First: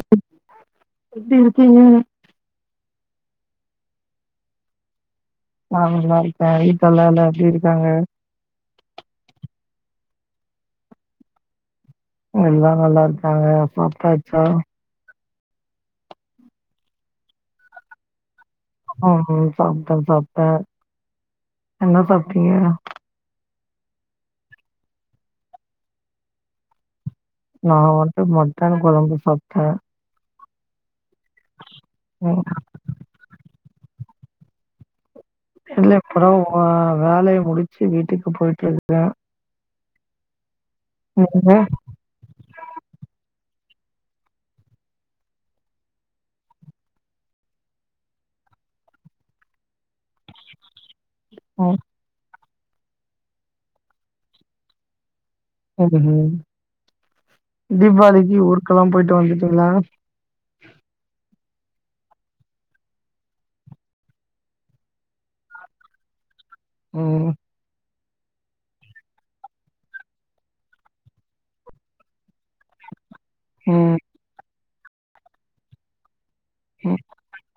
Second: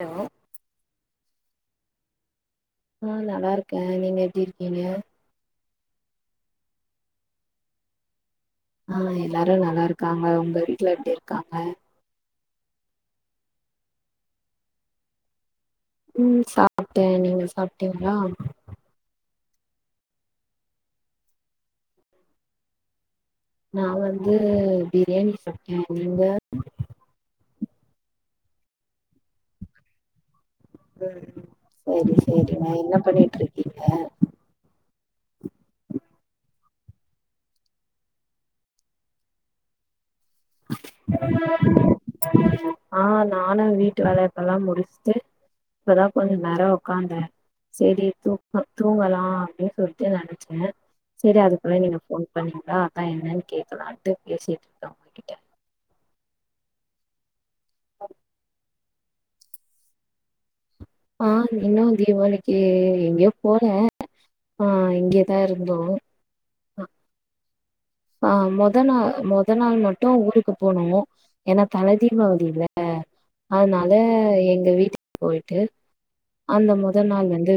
Hello எப்டி இருக்கிங்க ஆ நல்லா இருக்க நீங்க எப்டி இருக்கீங்க நா நல்லா இருக்க வீட்லலா எல்லா எப்டி இருக்காங்க ஆ எல்லாரு நல்லா இருக்காங்க உங்க வீட்ல எப்டி இருக்காங்க எல்லா நல்லா இருக்காங்க சாப்ட்டாச்சா உம் சாப்ட்ட நீங்க சாப்ட்டீங்களா ம் சாப்ட்ட சாப்ட்டே என்ன சாப்ட்டீங்க நா வந்து பிரியாணி சாப்ட்ட நீங்க நா வன்ட்டு மொட்டன் குலம்பு சாப்ட்ட ம் செரி ம் செரி நா என்ன பண்ணிட்டு இருக்கீங்க இல்ல இப்போதா வேலயா முடுச்சு வீட்டுக்கு போயிட்டு இருக்கே நீங்க ஆ நானு வீட்டு வேல இப்ப எல்லா முடிஸ்ட்டு இப்பதா கொஞ்சோ நேரோ உக்காந்த செரி தூக்க தூங்கலா அப்டின்னு சொல்லிட்டு நினச்ச செரி ம் அதுக்குள்ளே நீங்க போன் பண்ணீங்களா அதா என்னன் கேக்கலான்ட்டு பேசிட்டு இருக்கங்க ம்ம் தீபாவளிக்கு ஊருக்கெல்லா போயிட்டு வந்துட்டீங்களா ஆ இன்னு தீபாவளிக்கு எங்கேயோ போல ஆ இங்கேயேதா இருந்தோ ஓ ஆ மொத நா மொத நாள் மட்டு ஊருக்கு போனு என்னா தல தீபாவளில்ல அதனால ம் எங்க வீட்டுக்கு போயிட்டு அந்த ம் மொதல் நாள் வந்து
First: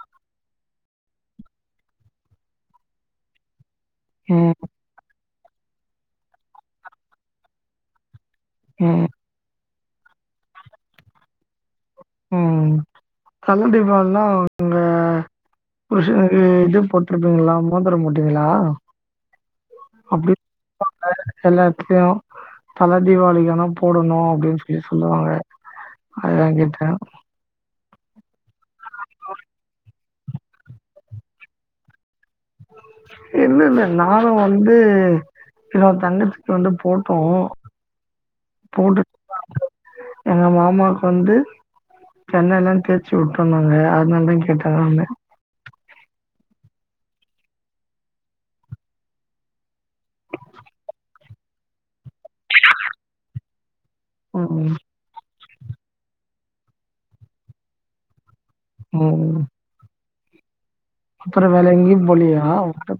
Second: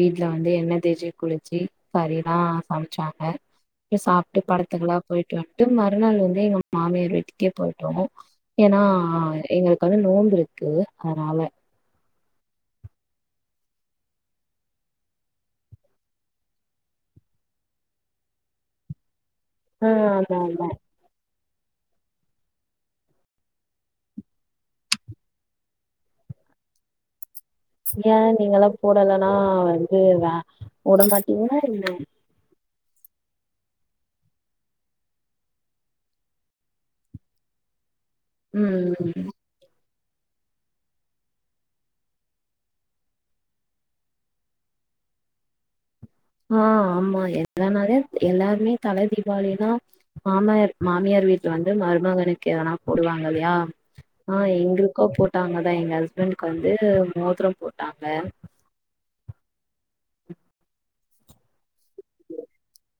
வீட்டுல வந்து என்ன தேச்சி குளிச்சி கரிலா சமச்சாங்க சாப்ட்டு ம் படுத் நல்லா போய்ட்டு வட்டு மறுநாள் வந்து எங்க மாமியார் வீட்டுக்கே போய்ட்டோ ஏன்னா ம் எங்களுக்கு வந்து நோம்பு இருக்கு அதனால உம் தல தீபாவளின்னா உங்க புருஷனுக்கு இது போட்ருப்பீங்ளா மோதிரோ போட்டீங்ளா ஆ அப்டி ஆமா ஆமா [unintelligible] எல்லாத்தலயு தல தீவாளிக்குவேனா போடணு அப்டினு சொல்லி சொல்லுவாங்க அதாங்கேட்டே ஏ நீங்கல்லா போடலனா வந்து வே போட மாட்டீங்ளா என்ன இல்ல இல்ல நானு வந்து என்னோட தங்கச்சிக்கு வந்து போட்டோ ம் போட்டு ம் எங்க மாமாக்கு வந்து சென்னைல்லாதேச்சி விட்டோனாங்க அதனால தா கேட்டே வேரொணுல்ல ஆ ஆமா எல்லனாலே எல்லாருமே தல தீபாவளிதா மாமயார் மாமியார் வீட்டு வந்து மருமகனுக்கு எதனா போடுவாங்க இல்லயா ஆ ம், எங்களுக் அக்கோ போட்டாங்கதா எங்க ஹஸ்பண்ட்க்கு வந்து மோதிரோ போட்டாங்க உம் அப்புற வேற எங்கேயு போலயா ஒரு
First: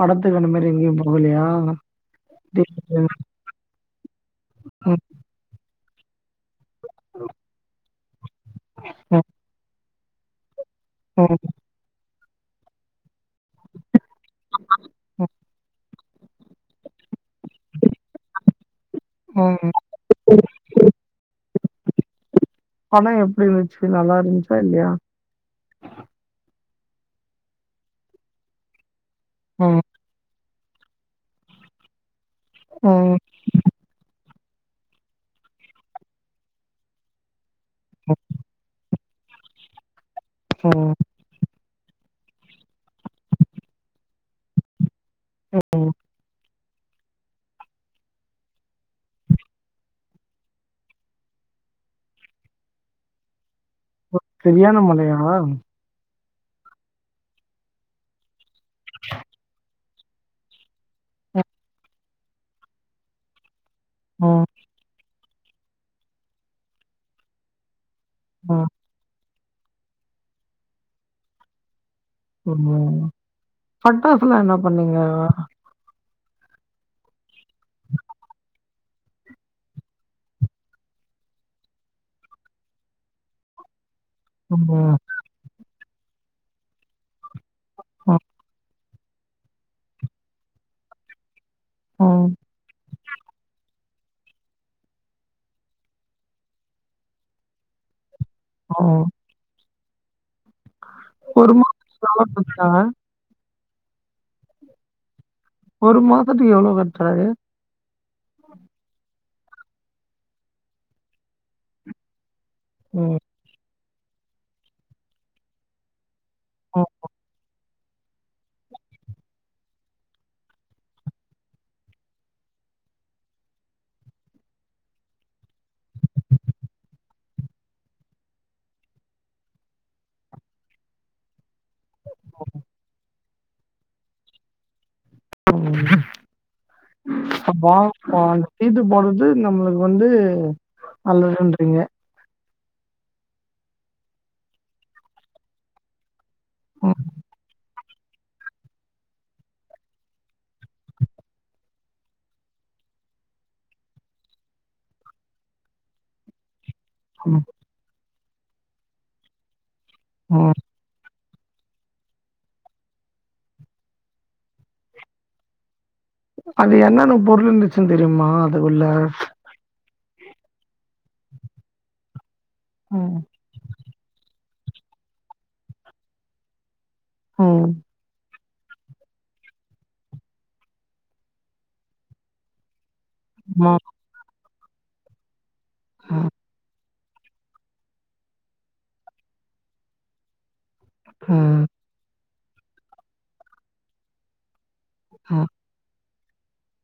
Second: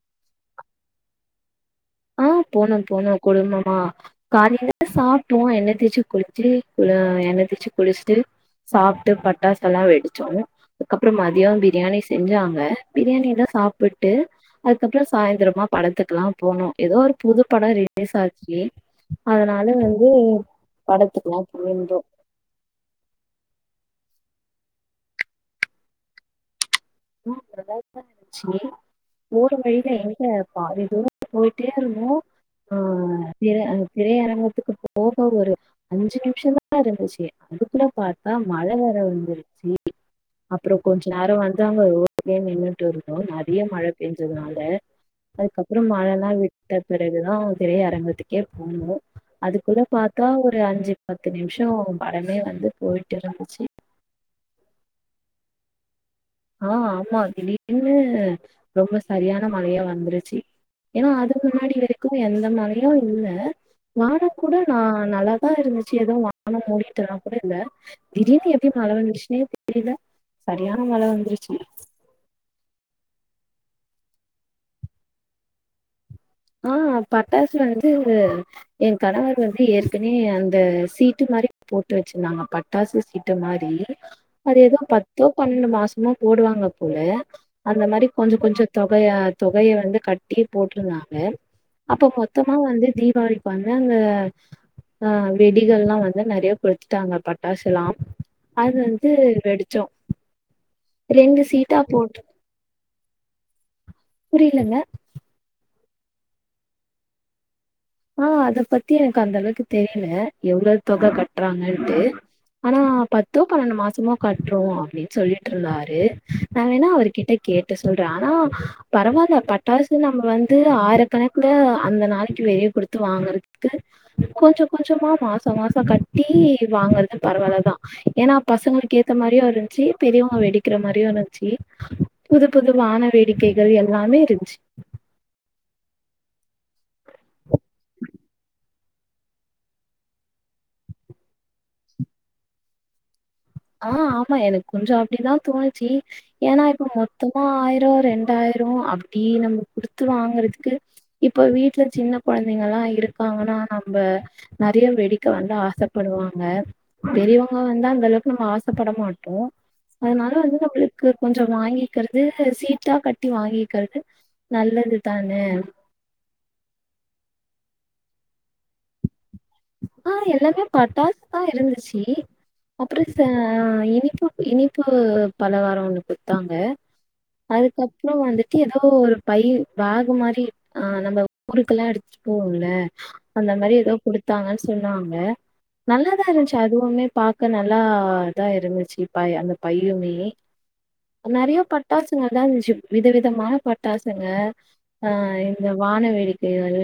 படத்துக்கு அந்த மாரி எங்கேயு போகலயா ஆ போனோ போனோ குடும்பமா காலில ம், சாப்டுவோ எண்ண தேச்சு குளி சு எண்ண தேச்சு குளிச்சுட்டு சாப்ட்டு ம், பட்டாசெல்லா வெடிச்சோ அப்புறோ ம், மதியோ பிரியாணி செஞ்சாங்க பிரியாணி சாப்புட்டு அதுக்கப்புறோ சாயிந்திரமா படத்துக்குல்லா போனோ எதோ ஒரு புது படோ ரிலீஸ் ஆச்சு அதனால ம். வந்து படத்துக்கலா போயிருந்தோ படோ எப்டி இருந்துச்சு நல்லா இருந்துச்சா இல்லயா உ நல்லா தா இருந்துச்சு போற ம், வழியில எங்க பாதி தூரோ போய்ட்டே இருந்தோ உம் திர அந்த திரையரங்கத்துக்கு போக ஒரு அஞ்சு நிமிஷோ தா இருந்துச்சு அதுக்குல ம். பாத்தா மழ வேற வந்துருச்சு அப்புறோ ம். கொஞ்ச நேரோ வந்து இப்டிதாங்க ஒவ்வொர் எடத்துலயா நின்னுட்டுருந்தோ நெறைய மழ பேஞ்சுதுனால அதுக்கப்புறோ மழலா விட்டு விட்ட பிறகுதா திரை அரங்கத்துக்கே போனோ அதுக்குள்ள பாத்தா ஒரு அஞ்சு பத்து நிமிஷோ படமே வந்து போய்ட்டு இருந்துச்சு ஓ செரியான மழயா ஆ ஆமா திடீர்னு ரொம்ப சரியான மழையா வந்துருச்சு ஏனா அதுக்கு முன்னாடி வரைக்கு எந்த மழயு இல்ல வானோ ம், கூட நா நல்லாதா இருந்துச்சு எதோ வானோ மூடிட்டுனா கூட இல்ல திடீர்ன்னு ம். எப்டி மழ வந்துச்சுன்னே தெரில சரியான மழ வந்துருச்சு ஓஹோ பட்டாசெல்லா என்ன பண்ணீங்க ஆ பட்டாச வந்து எ கணவர் வந்து ஏற்கனே அந்த சீட்டு மாரி போட்டு வச்சிருந்தாங்க பட் பட்டாசு சீட்டு மாரி அது ம் ஏதோ பத்தோ பன்னெண்டு மாசமோ போடுவாங்க போல அந்த மாரி ம் கொஞ்ச கொஞ்சோ தொகையா தொகைய வந்து கட்டி போட்ருந்தாங்க அப்போ ம் மொத்தமா வந்து தீபாளிக்கு வந்து அதாங்க ஆ வெடிகள்ல்லா வந்து நெறையா கொளித்திட்டாங்க பட்டாசுல்லா அது ம் வந்ட்டு வெடிச்சோ ரெண்டு ஒரு சீட்டா மாசத்துக்கு போட்டு எவ்ளோ கட்னாங்க? புரியலங்க ஒரு மாசத்துக்கு எவ்ளோ கட்ராரு ஆ அத பத்தி எனக்கு அந்த அளவுக்கு தெரியல எவ்ளோ தொகை கட்றாங்கன்ட்டு ஆனா ம் பத்தோ பன்னெண்டு மாசமோ கட்றோ அப்டினு சொல்லிட்டு இருந்தாரு நா வேணா ம் அவர்கிட்ட கேட்டு சொல்றே ஆனா பரவால்ல பட்டாசு நம்ம வந்து ஆயிரக்கணக்குல அந்த நாளைக்கு வெளிய குடுத்து வாங்கறதுக்கு கொஞ்சோ கொஞ்சோமா மாசோ மாசோ கட்டி வாங்குறது பரவாயில்ல தா ஏன்னா பசங்களுக்கு ஏத்த மாரியு இருந்த்ச்சு பெரியவங்க வெடிக்கிற மாரியு இருந்த்ச்சு புது புது வான வேடிக்கைகள் எல்லாமே இருன்ச்சு அப்போ [unintelligible] சீட்டு போடுறது நம்மளுக்கு வந்து நல்லதுன்றீங்க ஆ ஆமா எனக்கு கொஞ்சோ அப்டிதா தோணுச்சி ஏனா இப்ப ம் மொத்தமா ஆயிரோ ரெண் டாயிரோ அப்டி நம்ம குடுத்து வாங்றதுக்கு இப்ப வீட்ல சின்ன கொழந்தைங்கல்லா இருக்காங்கனா நம்ம நறையா வெடிக்க வந்து ஆசப்படுவாங்க ம் பெரியவங்க வந்து அந்த அளவுக்கு நம்ம ஆசப்பட மாட்டோ அதனால ம் வந்து நம்மளுக் கு கொஞ்சோ வாங்கிக்கறது சீட்டா கட்டி வாங்கிக்கறது நல்லதுதான அது என்னன பொருள் இருந்துச்சுனு தெரியுமா அது உள்ள ஆ எல்லாமே பட்டாசு தா இருந்துச்சு அப்றோ ச ம் ஆ இனிப்பு இனிப்பு பல காரோ ஒண்ணு குடுத்தாங்க ம் அதுக்கப் றோ வந்துட்டு ஏதோ ஒரு பய்யி பேகு மாரி ஆ நம்ம ஊருக்கெல்லா எடுத்து போவோல அந்த ஆமா மாரி ஏதோ குடுத்தாங்கன்னு சொன்னாங்க நல்லாதா இருந்துச்சு அதுவுமே பாக்க நல்லா இதா இருந்துச்சு பை அந்த பையுமே ம் நெறையா பட் டாசுங்க தா இருந்துச்சு விதவிதமான பட்டாசுங்க ஆ ம் இந்த வான வேடிக்கைகள்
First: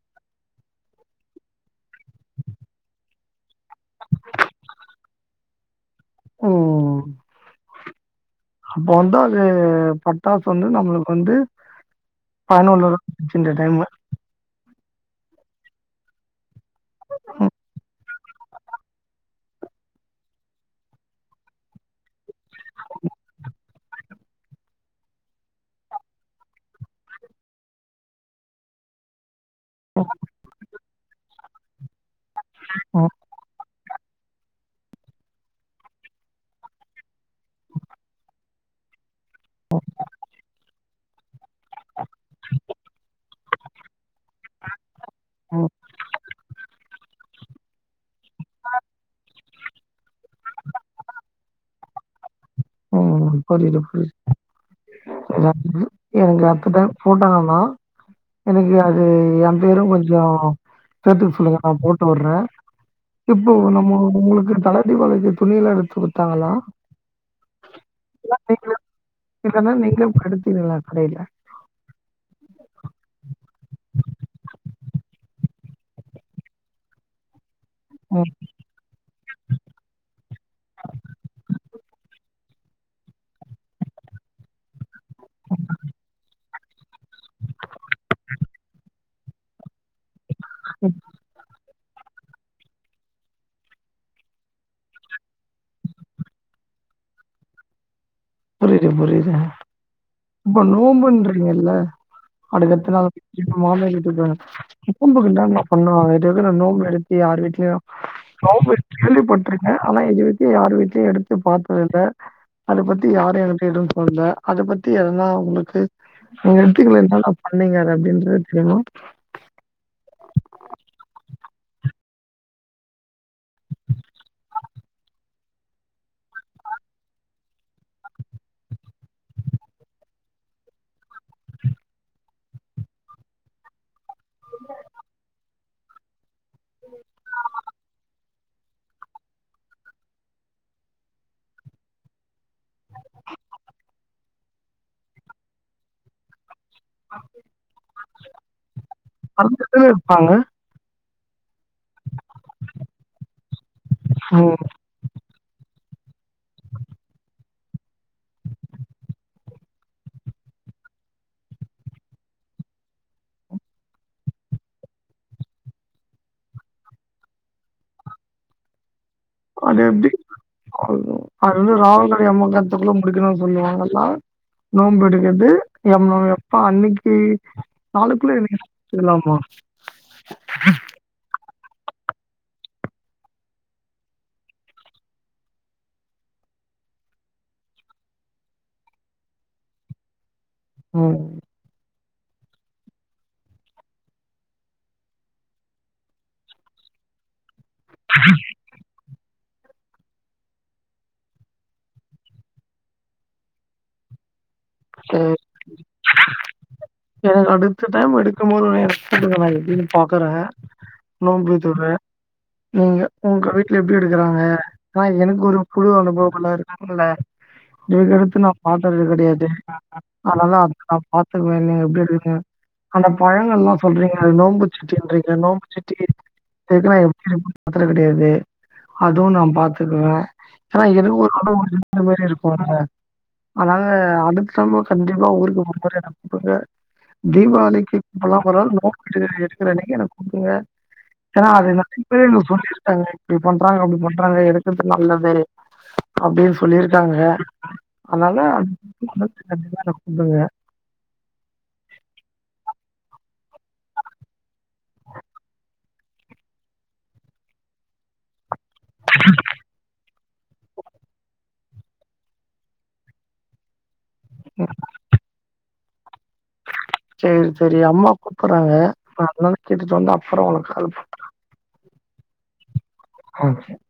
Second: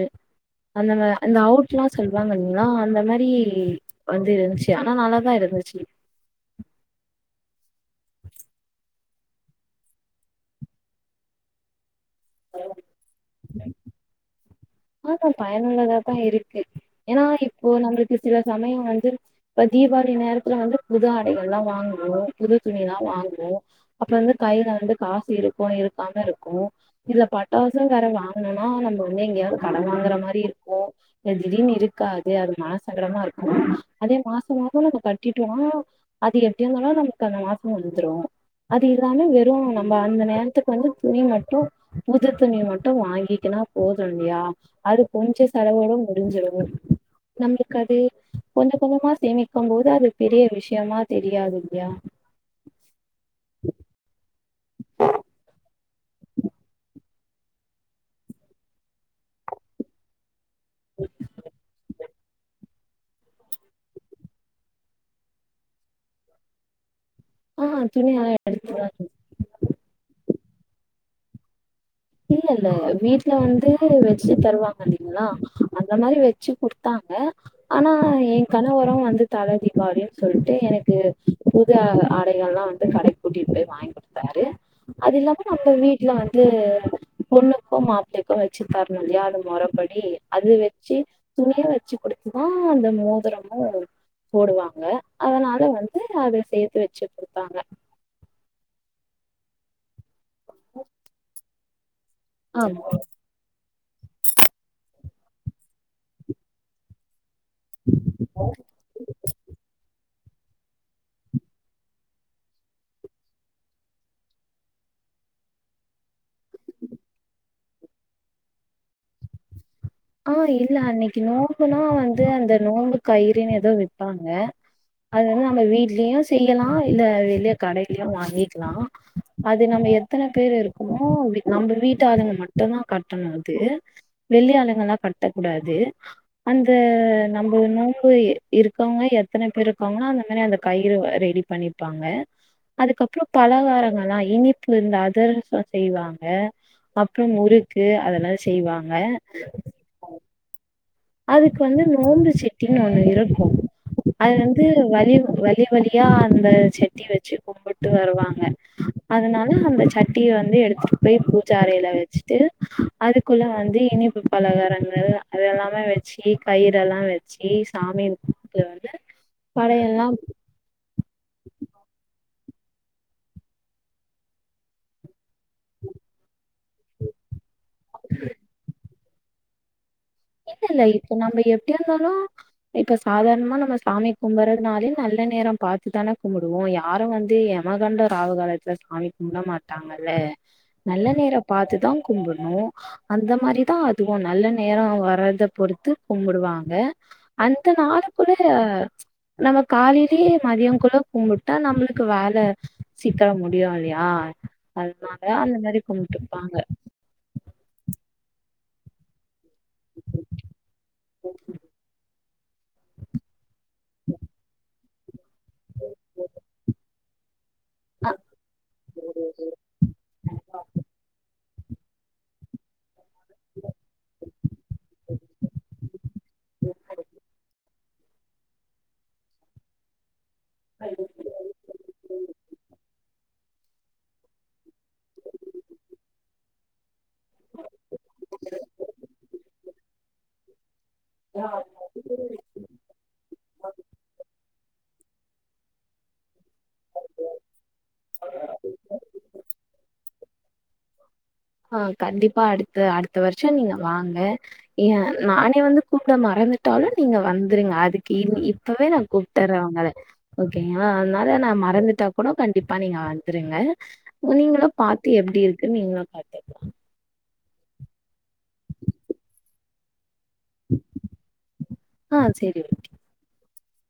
அந்த வ அந்த அவுட் லா சொல்லுவாங்க இல்லைங்ளா அந்த மாரி வந்து இருன்ச்சு ஆனா நல்லா தா இருந்துச்சு ம் அப்ப வந்து அது பட்டாசு வந்து நம்மளுக்கு வந்து பதினொன்னு தா ஆச்சு இந்த டைம் அ தா பயனுள்ளதா தா இருக்கு ஏனா இப்போ நம்மளுக்கு சில சமயோ வந்து இப்ப தீபாளி நேரதுல வந்து புது ஆடைகள் லா வாங்குவோ புது துணிலா வாங்குவோ அப்போ வந்து கைல வந்து காசு இருக்கு இருக்காம இருக்கு இதுல பட்டாசு வேற வாங்கனுனா நம்ம வந்து எங்யாது கடன் வாங்ற மாரி இருக்கு திடீர்னு இருக்காது அது ம் மாசக்கடனா இருக்கு அதே மாசோ மாசோ நாங்க கட்டிட்டோனா அது எப்டியாருந்தாலு நமக்கு அந்த மாசம் வந்த்ரு அது இது தானு வெரோ நம்ப அந்த நேரத்துக்கு வந்து துணிய மட்டோ புது துணிய மட்டோ வாங்கிக்கனா போது இல்லையா அது கொஞ்சோ ம் செலவோடோ முடிஞ்சிடுது நம்பளுக்கு அது கொஞ்ச கொஞ்மா சேமிக்கும் போது அது பெரிய விஷயமா தெரியாது இல்லயா ஆ கூட்டிட்டு போய் எங்க அத்த தா எங்க அத்த தா ஃபோட்டா வேணா எனக்கு அது எ பேரொ கொஞ்ச சேத் வுட சொல்லுங்க நா போட்டுவுர்ர இப்போ நம்ம உங்ளுக்கு தல தீபாவளிக்கி துணிலா எட்த்து குட்தாங்களா ஆ துணிலா எட்தாங்க இல்லானா நீங்ளோ படுத்திடலா கடையில இல்ல ல்ல வீட்ல வந்து வெச்சு தருவாங்க ல்லைங்ளா அந்த மாரி வெச்சு குத்தாங்க ஆனா ஓ கணவரோ வந்து தலை தீபாளினு சொல்ட்டு எனக்கு புது ஆடையெல்லா வந்து கடை கூட்டிட்டு போய் வாங்கி யாரு அது இல்லாம நம்ப வீட்டுல வந்து பொண்ணுக்கோ மாப்பிளைக்கோ வச்சு தரணும்ல்லையா அது முறைபடி அது வச்சு துணிய வச்சு குடுத்துதா அந்த மோதிரமும் போடனு போடுவாங்க அதனால வந்து அத சேத்து வச்சு கொடுத்தாங்க புரிது புரிது இப்ப நோம்புன்றீங்கல்ல அதுக்கு ஆமா அடுத்த நாள் இப்ப மாவு கட்டி முப்பம்புக்கு நா பண்ணலா நோம்பு எடுத்து அவர் பற்றி கேள்விபட்டிருக்கே ஆனா எது யார் வீட்லையும் எடுத்து பாத்துதல்ல அத பத்தி யாரு எனக்கு எதுவு சொல்ல அதை பத்தி ஏனா உங்களுக்கு உங்க எட்த்துக்கலா என்னன்ன பண்ணீங்க அப்படின்றதது தெரியனு அ இல்ல அன்னக்கி நோம்புனா வந்து அந்த நோம்பு கயிறுனு எதோ விப்பாங்க அது வந்து நம்ம வீட்லயு செய்யலா இல்ல வெளிய கடையிலயு வாங்கிக்லா அது நம்ப எத்தனை பேரு இருக்ககோமோ நம்ம வீட்டாலுங்க மட்டு தா கட்ணோ அது வெளி ஆளுங்கலா கட்ட கூடாது அந்த நம்ப நோக்கோ இருக்கவங்க எத்தனை பேர் இருப்பாங்கனா அந்த மாரி அந்த கயிறு ரெடி பண்ணிப்பாங்க அதுக்கப்றோ பலகாரங்கலா இனிப்பு இருந்து அதரசம் செய்வாங்க அப்புறோ முறுக்கு அதெல்லா செய்வாங்க விருவிருப்பாங்க அதுக்கு வந்து நோம்பு செட்டின்னு ஒண்ணு இருக்ககோ அது ம். வந்து வலி வளி வளியா அந்த செட்டி வச்சு கும்பிட்டு வருவாங்க அதனால அந்த சட்டிய வந்து எடுத்ட்டு போய் பூஜ அறையில வச்சட்டு அதுகுள்ள வந்து இனிப்பு பலகாரங்கள் அதெல்லாம் வச்சி கயிற எல்லாம் வச்சி சாமி முன்னாடி வந்து அது படையெல்லா எப்டி அது வந்து ராவுகால் எமகன்டதூக்குள்ள முடிக்கணுன்னு சொல்வாங்களா நோம்பு எடுக்றது நம்ப எப்பா அன்னிக்கி நாளுகுள்ள சொல்லலாம இல்ல இல்ல இப்ப நம்ப எப்படி இருந்தாலோ இப்ப சாதாரணமா நம்ம சாமி கும்புறதுனாலே நல்ல நேரம் பாத்து தானே கும்புடுவோ யாரு வந்து மாகண்ட ராவு காலத்துல சாமி கும்ட மாட்டாங்கல்ல நல்ல ம் நேர பாத்துதா கும்புட்ணு அந்த மாரிதா அதுவு நல்ல நேர வர் வரத பொறுத்து கும்புடுவாங்க அந்த நாளுகுட நம்ம காலையிலயே மதியங்குள்ள கும்புட்டா நம்முளுக்கு வேல சீக்கர முடியுல்லியா அதுனால அந்த மரி கும்புட்டுப்பாங்க எனக் அடுத்த டைம் எடுக்கும்போது ஒனைய எடுத்துட்ட மாரி ன்னு பாக்குறே நோன்பு தொற நீங்க ஒங்க வீட்ல எப்டிருக்றாங்க நா எனக் ஒரு புது அனுபவமலா இருக்குல்ல இதுகடுத்து நா பாத்தது கெடையாதே அனதா நா பாத்துக்குவேனே எப்டி இருக்கிங்க அந்த பழங்கல்லா சொல்றீங்க அது நோம்புச்சட்டின்றீங்க நோம்புச்சட்டி அந்த இதுல்லா எப்டி இருக்கூன் பாத்தது கடையாது அதுவு நா பாத்துருவ ஆனா ஏதோ ஒர் [unintelligible] இருக்குல்ல அதனால அடுக் தரவ கண்டிப்பா ஊருக்கு ஒரு முறை என்ன கூப்டுங்க தீவாளிக்கி கூப்புல்லனா பரவால்ல நோம்பு எடு எடுக்கறன்னக்கி என்ன கூப்டுங்க ஏனா அத [inaudible] எனக் சொல்லிருக்காங்க இப்டி பண்றாங்க அப்டி பண்றாங்க எடுக்குறது நல்லது அப்டின் சொ சொல்லிருக்காங்க அனால [inaudible] கண்டிப்பா என்ன கூப்டுங்க அ கண்டிப்பா அடுத்த அடுத்த வர்ஷொ நீங்க வாங்க ஏ நானே வந்து கூப்ட மறந்துட்டாலு நீங்க வந்துருங்க அதுக்கு இன் இப் பவே நா கூப்ட்டர்ற ஒங்கள ஓகேங்களா அனால நா மறந்துட்டாக் கூடொ கண்டிப்பா நீங்க வந்துருங்க நீங்களும் பாத்து எப்டி இருக்குன் நீங்களு பாத்துக்லா சேரி சேரி அம்மா கூப்புர்றாங்க நா என்னான் கேட்டுட்டு வந்து அப்பறொ ஒங்குளுக் கால் பண்ற அ சேரி [inaudible]